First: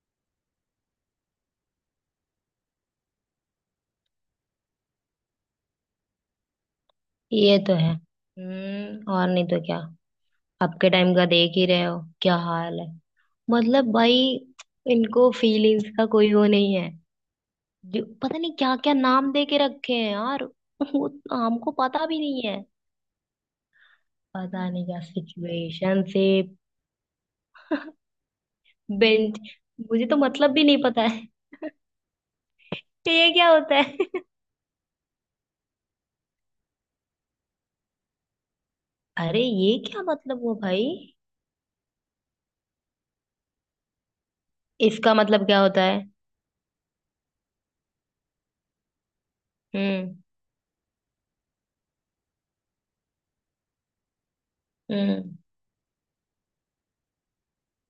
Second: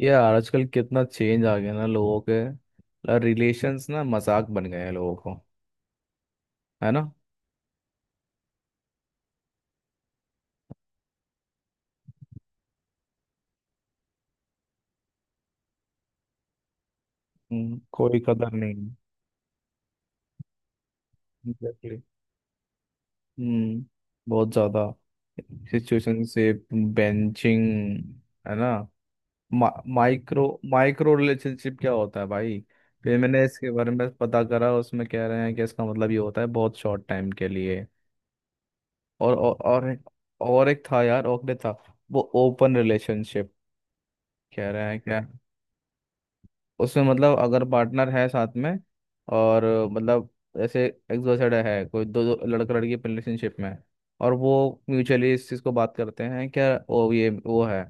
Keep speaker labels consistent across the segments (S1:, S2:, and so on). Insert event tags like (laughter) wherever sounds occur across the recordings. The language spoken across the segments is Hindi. S1: यार, आजकल कितना चेंज आ गया ना। लोगों के रिलेशंस ना, मजाक बन गए हैं लोगों को। है ना?
S2: ये तो है। हम्म। और नहीं तो क्या। आपके टाइम का देख ही रहे हो, क्या हाल है। मतलब भाई। इनको फीलिंग्स का कोई वो नहीं है। जो
S1: कोई
S2: पता
S1: कदर
S2: नहीं क्या
S1: नहीं।
S2: क्या नाम दे के रखे हैं यार, वो हमको
S1: एग्जैक्टली।
S2: पता भी नहीं है।
S1: हम्म। बहुत
S2: पता नहीं
S1: ज्यादा।
S2: क्या
S1: सिचुएशन से
S2: सिचुएशनशिप,
S1: बेंचिंग। है ना?
S2: बेंच। मुझे तो
S1: माइक्रो
S2: मतलब भी नहीं पता
S1: माइक्रो
S2: है।
S1: रिलेशनशिप क्या होता है, भाई?
S2: (laughs)
S1: फिर
S2: ये
S1: मैंने
S2: क्या
S1: इसके
S2: होता
S1: बारे में
S2: है।
S1: पता करा। उसमें कह रहे हैं कि इसका मतलब ये होता है, बहुत शॉर्ट टाइम के लिए।
S2: (laughs)
S1: और
S2: अरे
S1: और
S2: ये
S1: और एक,
S2: क्या मतलब हुआ
S1: और एक
S2: भाई।
S1: था यार, और एक था। वो ओपन रिलेशनशिप। कह रहे हैं
S2: इसका
S1: क्या?
S2: मतलब क्या होता है।
S1: उसमें मतलब, अगर पार्टनर है साथ में। और।
S2: हम्म।
S1: मतलब। ऐसे। एक्सोसाइड है, कोई दो लड़का लड़की रिलेशनशिप में है, और वो म्यूचुअली
S2: हम्म।
S1: इस चीज़ को बात करते हैं, क्या वो ये वो है।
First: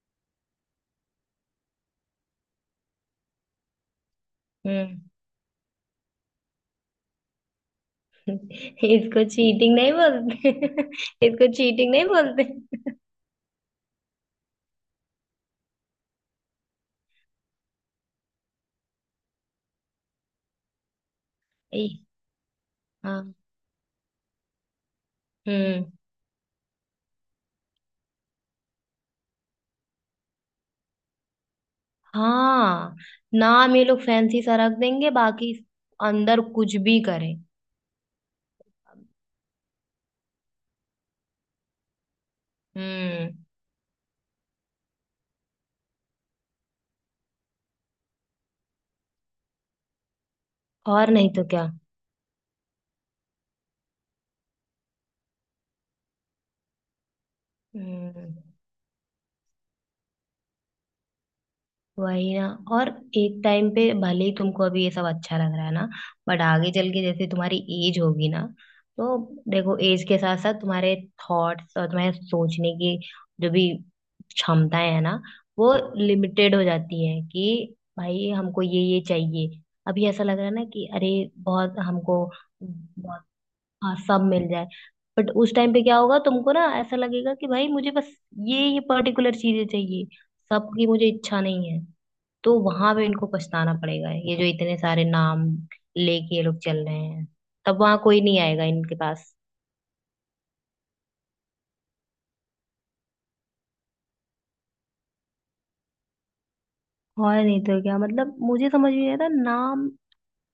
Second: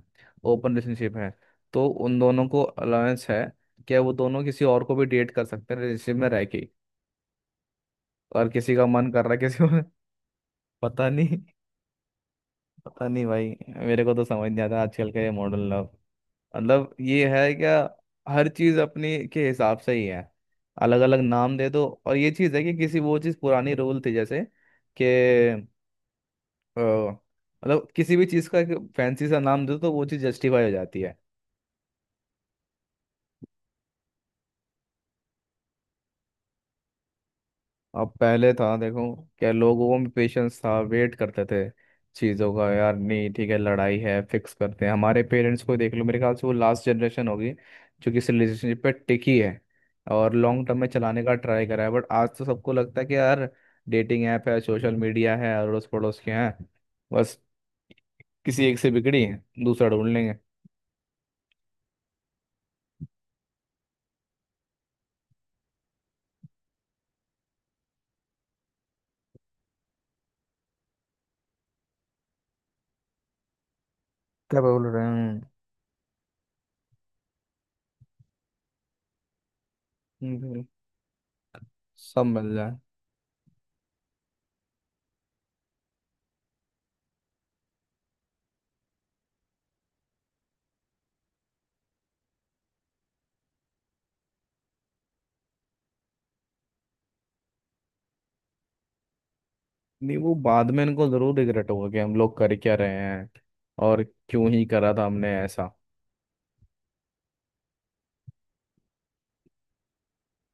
S1: ओपन रिलेशनशिप है। तो उन दोनों को अलाउंस है, क्या वो दोनों किसी और को
S2: हम्म।
S1: भी डेट कर सकते हैं रिलेशनशिप में रह के? और किसी का मन कर
S2: इसको
S1: रहा है किसी
S2: चीटिंग
S1: को।
S2: नहीं बोलते।
S1: (laughs) पता
S2: (laughs)
S1: नहीं।
S2: इसको चीटिंग नहीं बोलते।
S1: पता नहीं भाई। मेरे को तो समझ नहीं आता आजकल का ये मॉडल लव। मतलब ये है क्या? हर चीज अपने के हिसाब से ही है। अलग अलग नाम दे दो,
S2: ए,
S1: और ये चीज है कि किसी वो
S2: हाँ।
S1: चीज पुरानी रूल थी जैसे। कि।
S2: हम्म।
S1: मतलब किसी भी चीज का फैंसी सा नाम दो, तो वो चीज जस्टिफाई हो जाती है।
S2: हाँ। नाम ये लोग फैंसी सा रख देंगे, बाकी अंदर कुछ भी करें।
S1: अब पहले था, देखो क्या लोगों में पेशेंस था, वेट करते थे चीज़ों का। यार, नहीं
S2: हम्म।
S1: ठीक है, लड़ाई है फिक्स करते हैं। हमारे पेरेंट्स को देख लो, मेरे ख्याल से वो लास्ट जनरेशन होगी जो किसी रिलेशनशिप पे टिकी है और लॉन्ग टर्म में
S2: और
S1: चलाने
S2: नहीं
S1: का
S2: तो क्या।
S1: ट्राई करा है। बट आज तो सबको लगता है कि यार, डेटिंग ऐप है, सोशल मीडिया है, अड़ोस पड़ोस के हैं, बस।
S2: हम्म।
S1: किसी एक से बिगड़ी, दूसरा ढूंढ लेंगे।
S2: वही ना। और एक टाइम पे भले ही तुमको अभी ये सब अच्छा लग रहा है ना, बट आगे चल के जैसे तुम्हारी एज होगी ना, तो देखो एज के साथ साथ तुम्हारे थॉट्स और तुम्हारे सोचने की जो भी
S1: क्या बोल
S2: क्षमताएं है
S1: रहे
S2: ना,
S1: हैं?
S2: वो लिमिटेड हो जाती है कि भाई हमको ये चाहिए। अभी ऐसा लग रहा है
S1: हम्म,
S2: ना कि अरे बहुत हमको,
S1: सब मिल जाए।
S2: बहुत। हाँ, सब मिल जाए। बट उस टाइम पे क्या होगा, तुमको ना ऐसा लगेगा कि भाई मुझे बस ये पर्टिकुलर चीजें चाहिए, सबकी मुझे इच्छा नहीं है। तो वहां पे इनको पछताना पड़ेगा, ये जो इतने सारे नाम लेके ये लोग चल रहे हैं, तब वहां कोई नहीं आएगा इनके पास।
S1: नहीं, वो बाद में इनको जरूर रिग्रेट होगा कि हम लोग कर क्या रहे हैं, और क्यों ही करा था हमने ऐसा।
S2: और नहीं तो क्या। मतलब मुझे समझ में नहीं आता, नाम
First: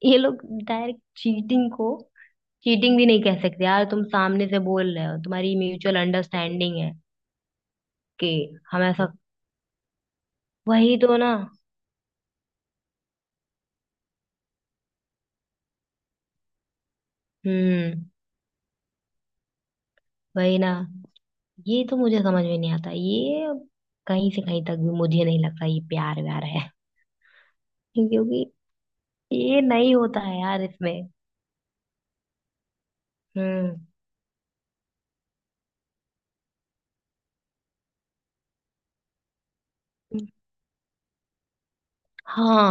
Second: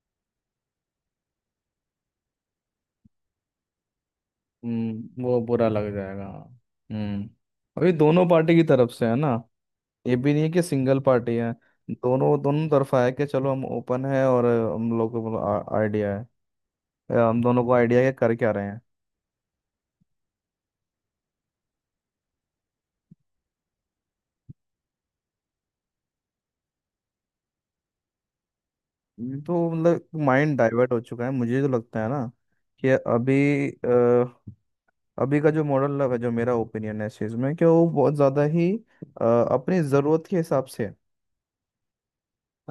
S2: ये लोग डायरेक्ट चीटिंग को चीटिंग भी नहीं कह सकते यार, तुम सामने से बोल रहे हो,
S1: हम्म, वो
S2: तुम्हारी
S1: बुरा लग
S2: म्यूचुअल
S1: जाएगा।
S2: अंडरस्टैंडिंग है
S1: हम्म। और ये दोनों
S2: कि
S1: पार्टी की
S2: हम
S1: तरफ से
S2: ऐसा।
S1: है ना। ये भी नहीं है कि
S2: वही
S1: सिंगल
S2: तो ना।
S1: पार्टी है। दोनों दोनों तरफा है, कि चलो हम ओपन है और हम लोग को आइडिया है, या हम दोनों को आइडिया
S2: हम्म।
S1: है कि कर क्या रहे हैं।
S2: वही ना। ये तो मुझे समझ में नहीं आता ये, कहीं से कहीं तक भी मुझे नहीं लगता ये प्यार व्यार है। (laughs) क्योंकि
S1: ये
S2: ये
S1: तो
S2: नहीं
S1: मतलब
S2: होता है
S1: माइंड
S2: यार
S1: डाइवर्ट हो
S2: इसमें।
S1: चुका है, मुझे तो लगता है ना। कि अभी
S2: हम्म।
S1: अभी का जो मॉडल है, जो मेरा ओपिनियन है इस चीज़ में, कि वो बहुत ज़्यादा ही अपनी ज़रूरत के हिसाब से है।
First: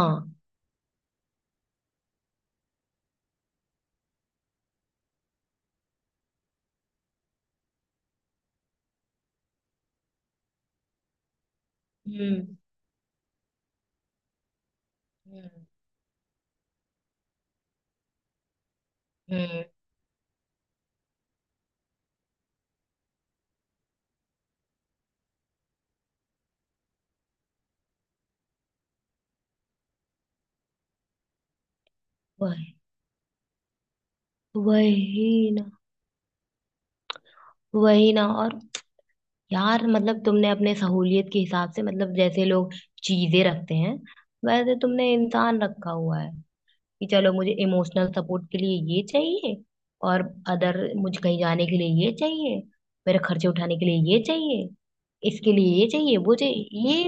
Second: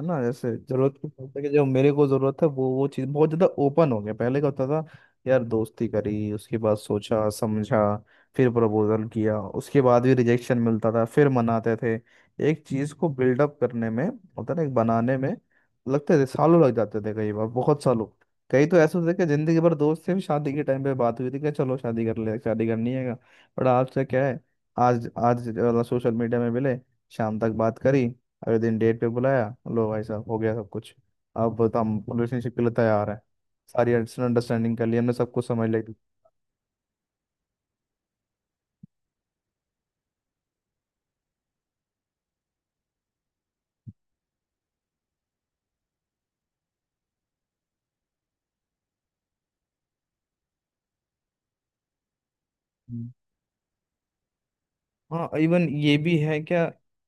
S1: है ना, जैसे जरूरत के बोलते, कि जो मेरे को जरूरत है वो चीज। बहुत ज्यादा ओपन हो गया। पहले क्या होता था? यार, दोस्ती करी, उसके बाद सोचा समझा, फिर प्रपोजल किया, उसके बाद भी रिजेक्शन मिलता था, फिर मनाते थे।
S2: हम्म।
S1: एक चीज को बिल्डअप करने में, होता ना एक बनाने में,
S2: हम्म।
S1: लगते थे सालों, लग जाते थे कई बार बहुत सालों। कई तो ऐसे होते थे कि जिंदगी
S2: हम्म।
S1: भर दोस्त से भी शादी के टाइम पे बात हुई थी, कि चलो शादी कर ले, शादी करनी है का। बट आज से क्या है? आज आज सोशल मीडिया में मिले, शाम तक बात करी, अगले दिन डेट पे बुलाया, लो भाई साहब हो गया सब कुछ। अब बता, हम रिलेशनशिप के
S2: वही।
S1: लिए तैयार है, सारी अंडरस्टैंडिंग कर ली हमने, सब कुछ
S2: वही ना
S1: समझ लिया।
S2: वही ना। और यार मतलब तुमने अपने सहूलियत के हिसाब से, मतलब जैसे लोग चीजें रखते हैं वैसे तुमने इंसान रखा हुआ है, कि चलो मुझे इमोशनल सपोर्ट के लिए ये चाहिए, और अदर मुझे कहीं जाने के लिए ये चाहिए,
S1: हम्म।
S2: मेरे खर्चे उठाने के लिए ये चाहिए,
S1: हाँ,
S2: इसके
S1: इवन
S2: लिए ये
S1: ये भी
S2: चाहिए वो
S1: है क्या?
S2: चाहिए ये,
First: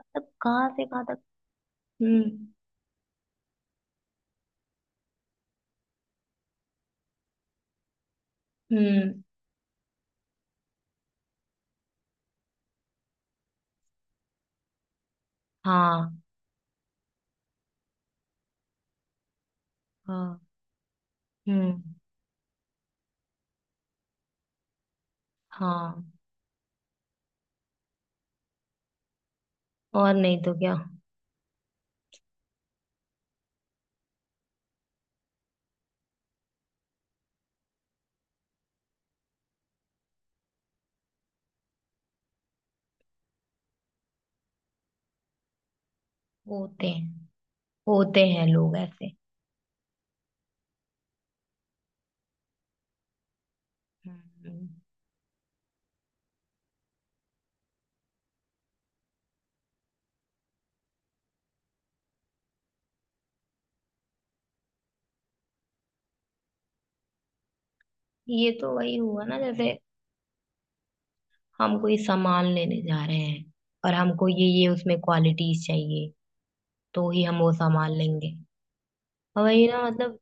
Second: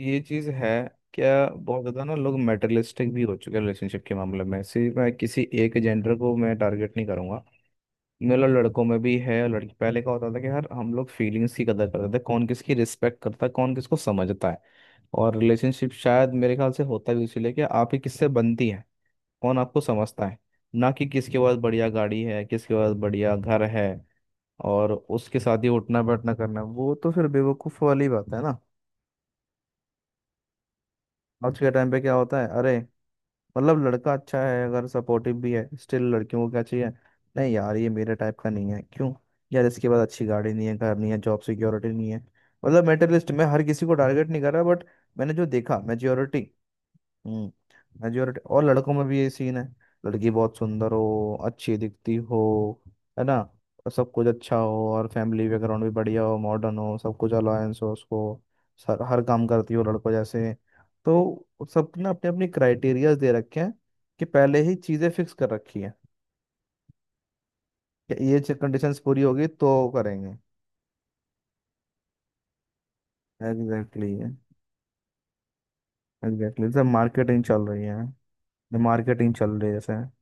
S1: ये चीज है,
S2: कहाँ से कहाँ तक।
S1: क्या बहुत ज्यादा ना
S2: हम्म।
S1: लोग मेटरलिस्टिक भी हो चुके हैं रिलेशनशिप के मामले में। सिर्फ मैं किसी एक जेंडर को मैं टारगेट नहीं करूंगा, मतलब लड़कों में भी
S2: हम्म।
S1: है और लड़की। पहले का होता था कि यार, हम लोग फीलिंग्स की कदर करते थे, कौन किसकी रिस्पेक्ट करता है, कौन किसको समझता है। और रिलेशनशिप
S2: हाँ।
S1: शायद मेरे ख्याल से होता भी इसीलिए कि आपकी किससे बनती है, कौन आपको समझता है।
S2: हाँ।
S1: ना कि किसके पास
S2: हम्म।
S1: बढ़िया गाड़ी है, किसके पास बढ़िया घर है, और उसके साथ ही उठना
S2: हाँ।
S1: बैठना करना। वो तो फिर बेवकूफ़ वाली बात है ना।
S2: और नहीं तो क्या।
S1: आज के टाइम पे क्या होता है, अरे, मतलब लड़का अच्छा है, अगर सपोर्टिव भी है, स्टिल लड़कियों को क्या चाहिए? नहीं यार, ये मेरे टाइप का नहीं है, क्यों? यार, इसके पास अच्छी गाड़ी नहीं है, घर नहीं है, जॉब सिक्योरिटी नहीं है। मतलब मेटलिस्ट, मैं हर किसी को टारगेट नहीं कर रहा, बट मैंने जो देखा, मेजोरिटी।
S2: होते हैं,
S1: हम्म।
S2: होते
S1: मेजोरिटी,
S2: हैं
S1: और
S2: लोग
S1: लड़कों में
S2: ऐसे।
S1: भी ये सीन है, लड़की बहुत सुंदर हो, अच्छी दिखती हो, है ना, और सब कुछ अच्छा
S2: हम्म।
S1: हो, और फैमिली बैकग्राउंड भी बढ़िया हो, मॉडर्न हो, सब कुछ अलायंस हो उसको। सर, हर काम करती हो लड़कों जैसे। तो सबने अपने अपनी क्राइटेरियाज दे रखे हैं, कि पहले ही चीज़ें फिक्स कर रखी हैं, कि
S2: ये
S1: ये
S2: तो वही
S1: कंडीशंस पूरी
S2: हुआ ना
S1: होगी तो
S2: जैसे
S1: करेंगे।
S2: हम कोई सामान लेने जा रहे हैं और
S1: एग्जैक्टली।
S2: हमको ये उसमें क्वालिटीज चाहिए,
S1: एग्जैक्टली सर,
S2: तो ही हम
S1: मार्केटिंग
S2: वो
S1: चल रही
S2: सामान
S1: है,
S2: लेंगे।
S1: मार्केटिंग
S2: और
S1: चल
S2: वही
S1: रही है,
S2: ना,
S1: जैसे।
S2: मतलब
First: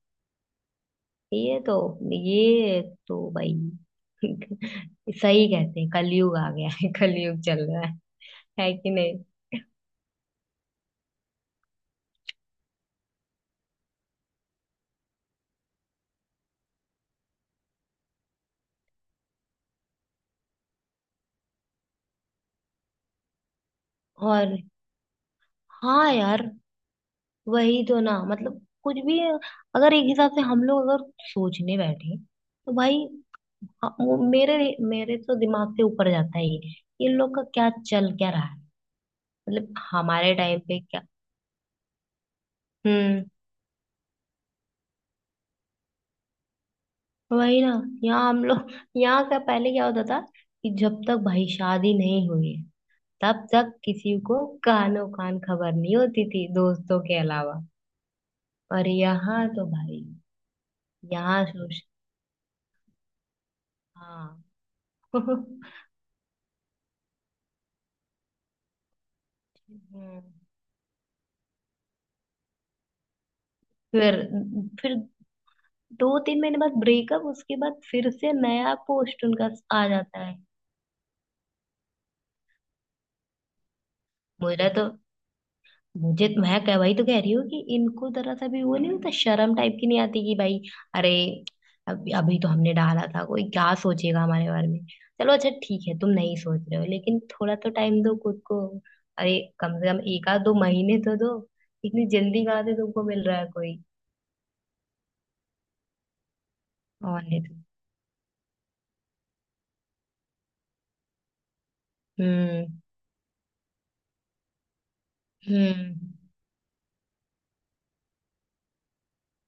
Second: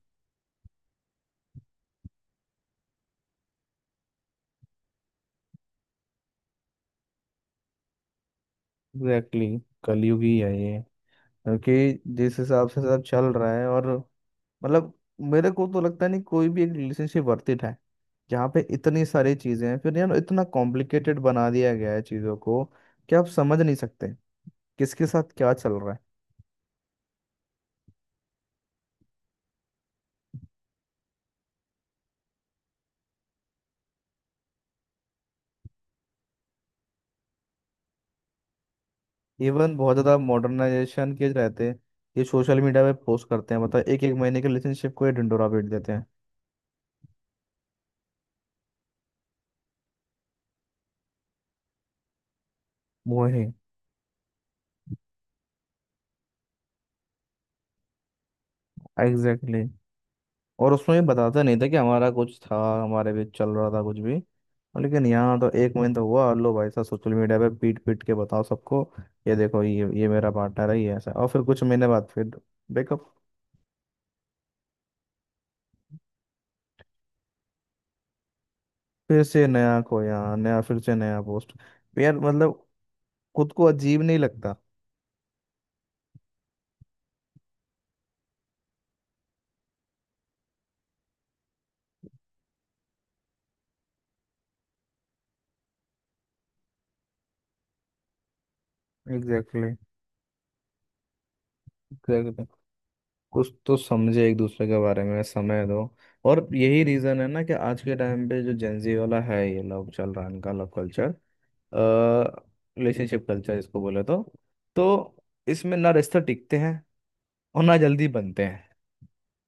S2: ये तो ये तो भाई (laughs) सही कहते हैं, कलयुग आ गया है, कलयुग चल रहा है कि नहीं।
S1: एग्जैकली, कलयुग ही है ये। क्योंकि जिस हिसाब से सब चल रहा है, और मतलब, मेरे को तो लगता नहीं कोई भी एक रिलेशनशिप वर्थ इट है, जहाँ पे इतनी सारी चीजें हैं। फिर यार, इतना कॉम्प्लिकेटेड बना दिया गया है चीजों को कि आप समझ नहीं सकते
S2: और
S1: किसके साथ क्या चल रहा
S2: हाँ यार, वही तो ना, मतलब कुछ भी अगर एक हिसाब से हम लोग अगर सोचने बैठे तो भाई, हाँ, वो मेरे मेरे तो दिमाग से ऊपर जाता है, ये इन लोग का क्या रहा है।
S1: है।
S2: मतलब
S1: इवन बहुत ज्यादा
S2: हमारे टाइम पे क्या।
S1: मॉडर्नाइजेशन के रहते हैं, ये सोशल मीडिया पे
S2: हम्म।
S1: पोस्ट करते हैं। मतलब एक एक महीने के रिलेशनशिप को ये ढिंडोरा पीट देते हैं।
S2: वही ना। यहाँ हम लोग, यहाँ का पहले क्या होता था कि जब तक भाई शादी नहीं हुई है
S1: वो है।
S2: तब तक किसी को कानो कान खबर नहीं होती थी, दोस्तों के अलावा, और यहाँ
S1: एग्जैक्टली,
S2: तो भाई,
S1: और उसमें ये बताता
S2: यहाँ
S1: नहीं था कि
S2: सोच।
S1: हमारा कुछ था, हमारे बीच चल रहा था कुछ भी।
S2: हाँ।
S1: और लेकिन
S2: (laughs)
S1: यहाँ तो
S2: हम्म,
S1: एक महीना तो हुआ, लो भाई साहब, सोशल मीडिया पे पीट पीट के बताओ सबको। ये देखो, ये मेरा पार्टनर है, ये ऐसा है। और फिर कुछ महीने बाद फिर ब्रेकअप।
S2: फिर फिर दो तीन महीने बाद ब्रेकअप, उसके बाद फिर से नया
S1: फिर
S2: पोस्ट
S1: से
S2: उनका
S1: नया
S2: आ जाता
S1: खोया,
S2: है।
S1: नया, फिर से नया पोस्ट। तो यार मतलब, खुद को अजीब नहीं लगता?
S2: मुझे तो मैं कह वही तो कह रही हूँ कि इनको जरा सा भी वो नहीं होता, शर्म टाइप की नहीं आती कि भाई, अरे अभी अभी तो हमने डाला था, कोई क्या सोचेगा हमारे बारे में। चलो अच्छा ठीक है, तुम नहीं सोच रहे हो, लेकिन थोड़ा तो टाइम दो खुद को, अरे
S1: एग्जैक्टली।
S2: कम से कम एक आध दो महीने तो दो, इतनी
S1: एग्जैक्टली,
S2: जल्दी कहाँ से तुमको मिल रहा है
S1: कुछ तो
S2: कोई।
S1: समझे एक दूसरे के बारे में, समय दो। और यही रीजन
S2: और
S1: है
S2: नहीं
S1: ना, कि
S2: तो।
S1: आज के टाइम पे जो जेंजी वाला है, ये लव चल रहा है, इनका लव कल्चर,
S2: हम्म।
S1: रिलेशनशिप कल्चर इसको बोले तो। तो इसमें ना
S2: हम्म।
S1: रिश्ते टिकते हैं और ना जल्दी बनते हैं,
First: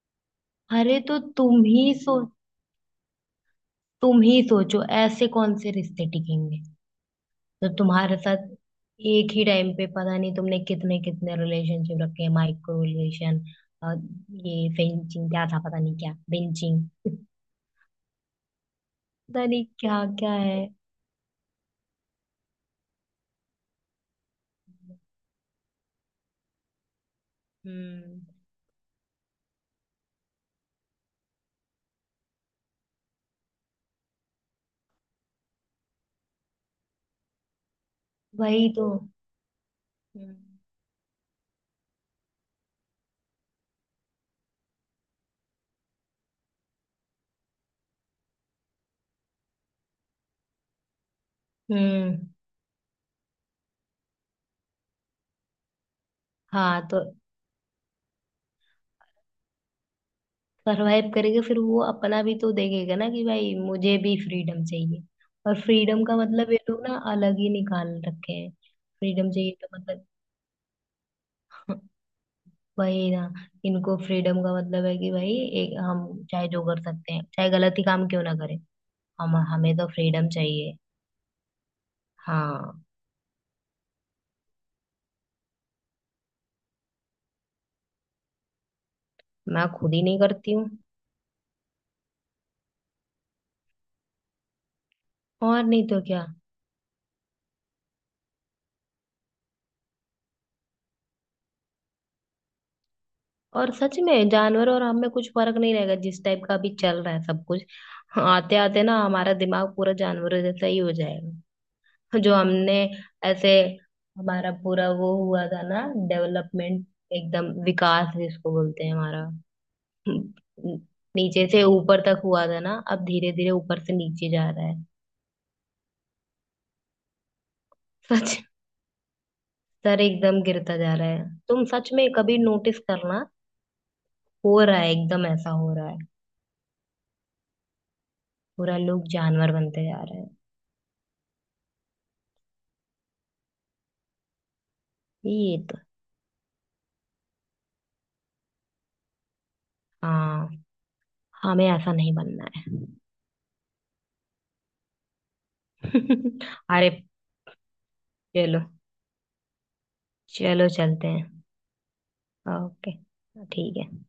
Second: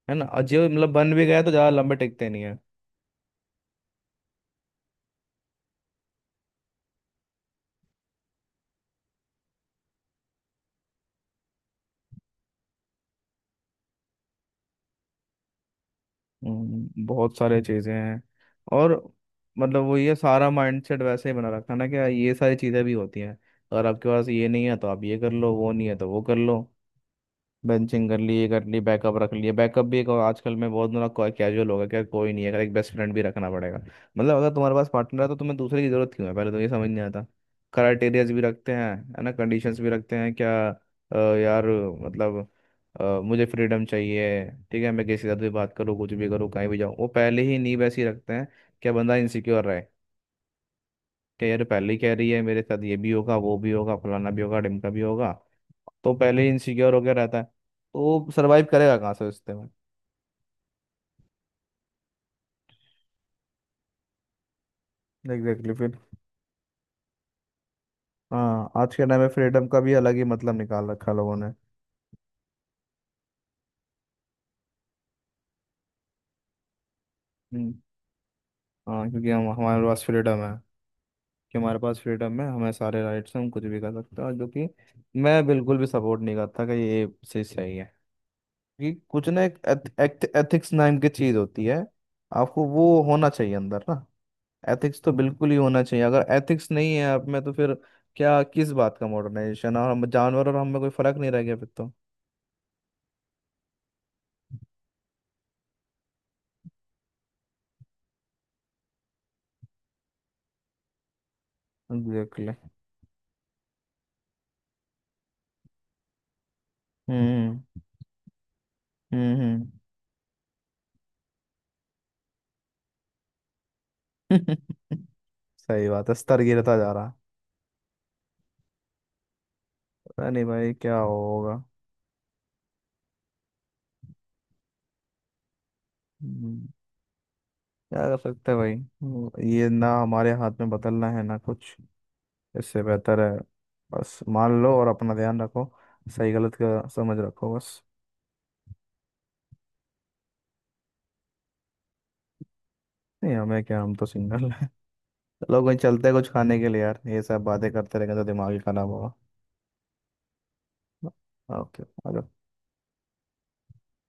S1: है ना। और जो मतलब
S2: अरे
S1: बन
S2: तो
S1: भी गए तो
S2: तुम
S1: ज़्यादा
S2: ही
S1: लंबे
S2: सो
S1: टिकते नहीं है।
S2: तुम ही सोचो ऐसे कौन से रिश्ते टिकेंगे तो तुम्हारे साथ, एक ही टाइम पे पता नहीं तुमने कितने कितने रिलेशनशिप रखे हैं, माइक्रो रिलेशन, और ये फेंचिंग क्या था, पता नहीं क्या बेंचिंग,
S1: बहुत सारे चीज़ें हैं। और
S2: पता नहीं
S1: मतलब, वो
S2: क्या
S1: ये
S2: क्या
S1: सारा
S2: है।
S1: माइंडसेट वैसे ही बना रखा है ना, कि ये सारी चीज़ें भी होती हैं। अगर आपके पास ये नहीं है तो आप ये कर लो, वो नहीं है तो वो कर लो, बेंचिंग कर
S2: हम्म।
S1: ली, ये कर ली, बैकअप रख लिए। बैकअप भी एक आजकल में बहुत बड़ा कैजुअल हो गया, क्या कोई नहीं है अगर, एक बेस्ट फ्रेंड भी रखना पड़ेगा। मतलब अगर तुम्हारे पास पार्टनर है, तो तुम्हें दूसरे की जरूरत क्यों है? पहले तो ये समझ नहीं आता। क्राइटेरिया भी
S2: वही
S1: रखते
S2: तो।
S1: हैं, है ना, कंडीशंस भी रखते हैं क्या।
S2: हम्म।
S1: यार, मतलब, मुझे फ्रीडम चाहिए। ठीक है, मैं किसी से भी बात करूँ, कुछ भी करूँ, कहीं भी जाऊँ। वो पहले ही नींव ऐसी रखते हैं, क्या बंदा इनसिक्योर रहे? क्या यार, पहले ही कह
S2: हम्म।
S1: रही है, मेरे साथ ये भी होगा, वो भी होगा, फलाना भी होगा, ढिमका भी होगा। तो पहले ही
S2: हाँ
S1: इनसिक्योर
S2: तो
S1: होकर रहता है, तो सर्वाइव करेगा कहाँ से रिश्ते में?
S2: सरवाइव करेगा, फिर वो अपना भी तो देखेगा ना कि भाई मुझे भी फ्रीडम चाहिए, और
S1: एग्जैक्टली exactly,
S2: फ्रीडम का
S1: फिर।
S2: मतलब ये लोग ना अलग ही निकाल रखे हैं।
S1: हाँ, आज के टाइम में
S2: फ्रीडम चाहिए
S1: फ्रीडम
S2: तो
S1: का भी
S2: मतलब,
S1: अलग ही मतलब निकाल रखा है लोगों ने।
S2: वही ना, इनको फ्रीडम का मतलब है कि भाई एक हम चाहे जो कर सकते हैं, चाहे
S1: हम्म,
S2: गलत ही काम क्यों ना करें,
S1: हाँ, क्योंकि
S2: हम
S1: हम
S2: हमें
S1: हमारे
S2: तो
S1: पास
S2: फ्रीडम
S1: फ्रीडम है,
S2: चाहिए।
S1: कि हमारे पास फ्रीडम है, हमें
S2: हाँ।
S1: सारे राइट्स हैं, हम कुछ भी कर सकते हैं, जो कि मैं बिल्कुल भी सपोर्ट नहीं करता कि ये चीज़ सही है। क्योंकि कुछ ना, एक
S2: मैं खुद ही नहीं करती हूँ।
S1: एथिक्स नाम की चीज़ होती है, आपको वो होना चाहिए अंदर ना। एथिक्स तो बिल्कुल ही
S2: और
S1: होना
S2: नहीं तो
S1: चाहिए, अगर
S2: क्या।
S1: एथिक्स नहीं है आप में, तो फिर क्या किस बात का मॉडर्नाइजेशन, और हम जानवर और हम में कोई फर्क नहीं रह गया फिर तो।
S2: और सच में जानवर और हम में कुछ फर्क नहीं रहेगा, जिस टाइप का अभी चल रहा है सब कुछ, आते आते ना हमारा दिमाग पूरा जानवरों जैसा ही हो जाएगा। जो
S1: एग्जैक्टली।
S2: हमने ऐसे, हमारा पूरा वो हुआ था ना डेवलपमेंट, एकदम
S1: हम्म।
S2: विकास जिसको बोलते हैं हमारा,
S1: हम्म।
S2: हम्म, नीचे से ऊपर तक हुआ था ना, अब धीरे धीरे ऊपर से नीचे
S1: हम्म।
S2: जा रहा है।
S1: (laughs) सही बात है, स्तर गिरता जा रहा है।
S2: सच। सर
S1: पता
S2: एकदम
S1: नहीं भाई
S2: गिरता जा
S1: क्या
S2: रहा है।
S1: होगा।
S2: तुम सच में कभी नोटिस करना, हो रहा है, एकदम ऐसा हो रहा है,
S1: हम्म, क्या कर सकते हैं भाई।
S2: पूरा लोग जानवर
S1: ये
S2: बनते
S1: ना
S2: जा रहे
S1: हमारे
S2: हैं।
S1: हाथ में बदलना है ना कुछ। इससे बेहतर है, बस मान लो और अपना ध्यान
S2: ये
S1: रखो,
S2: तो।
S1: सही गलत का समझ रखो बस।
S2: हाँ। हमें ऐसा नहीं बनना है।
S1: नहीं, हमें क्या, हम तो सिंगल। चलो कोई, चलते हैं कुछ
S2: (laughs)
S1: खाने के लिए
S2: अरे
S1: यार, ये सब बातें करते रहेंगे तो दिमाग ही
S2: चलो,
S1: खराब होगा।
S2: चलो चलते हैं।
S1: ओके।
S2: ओके। ठीक है।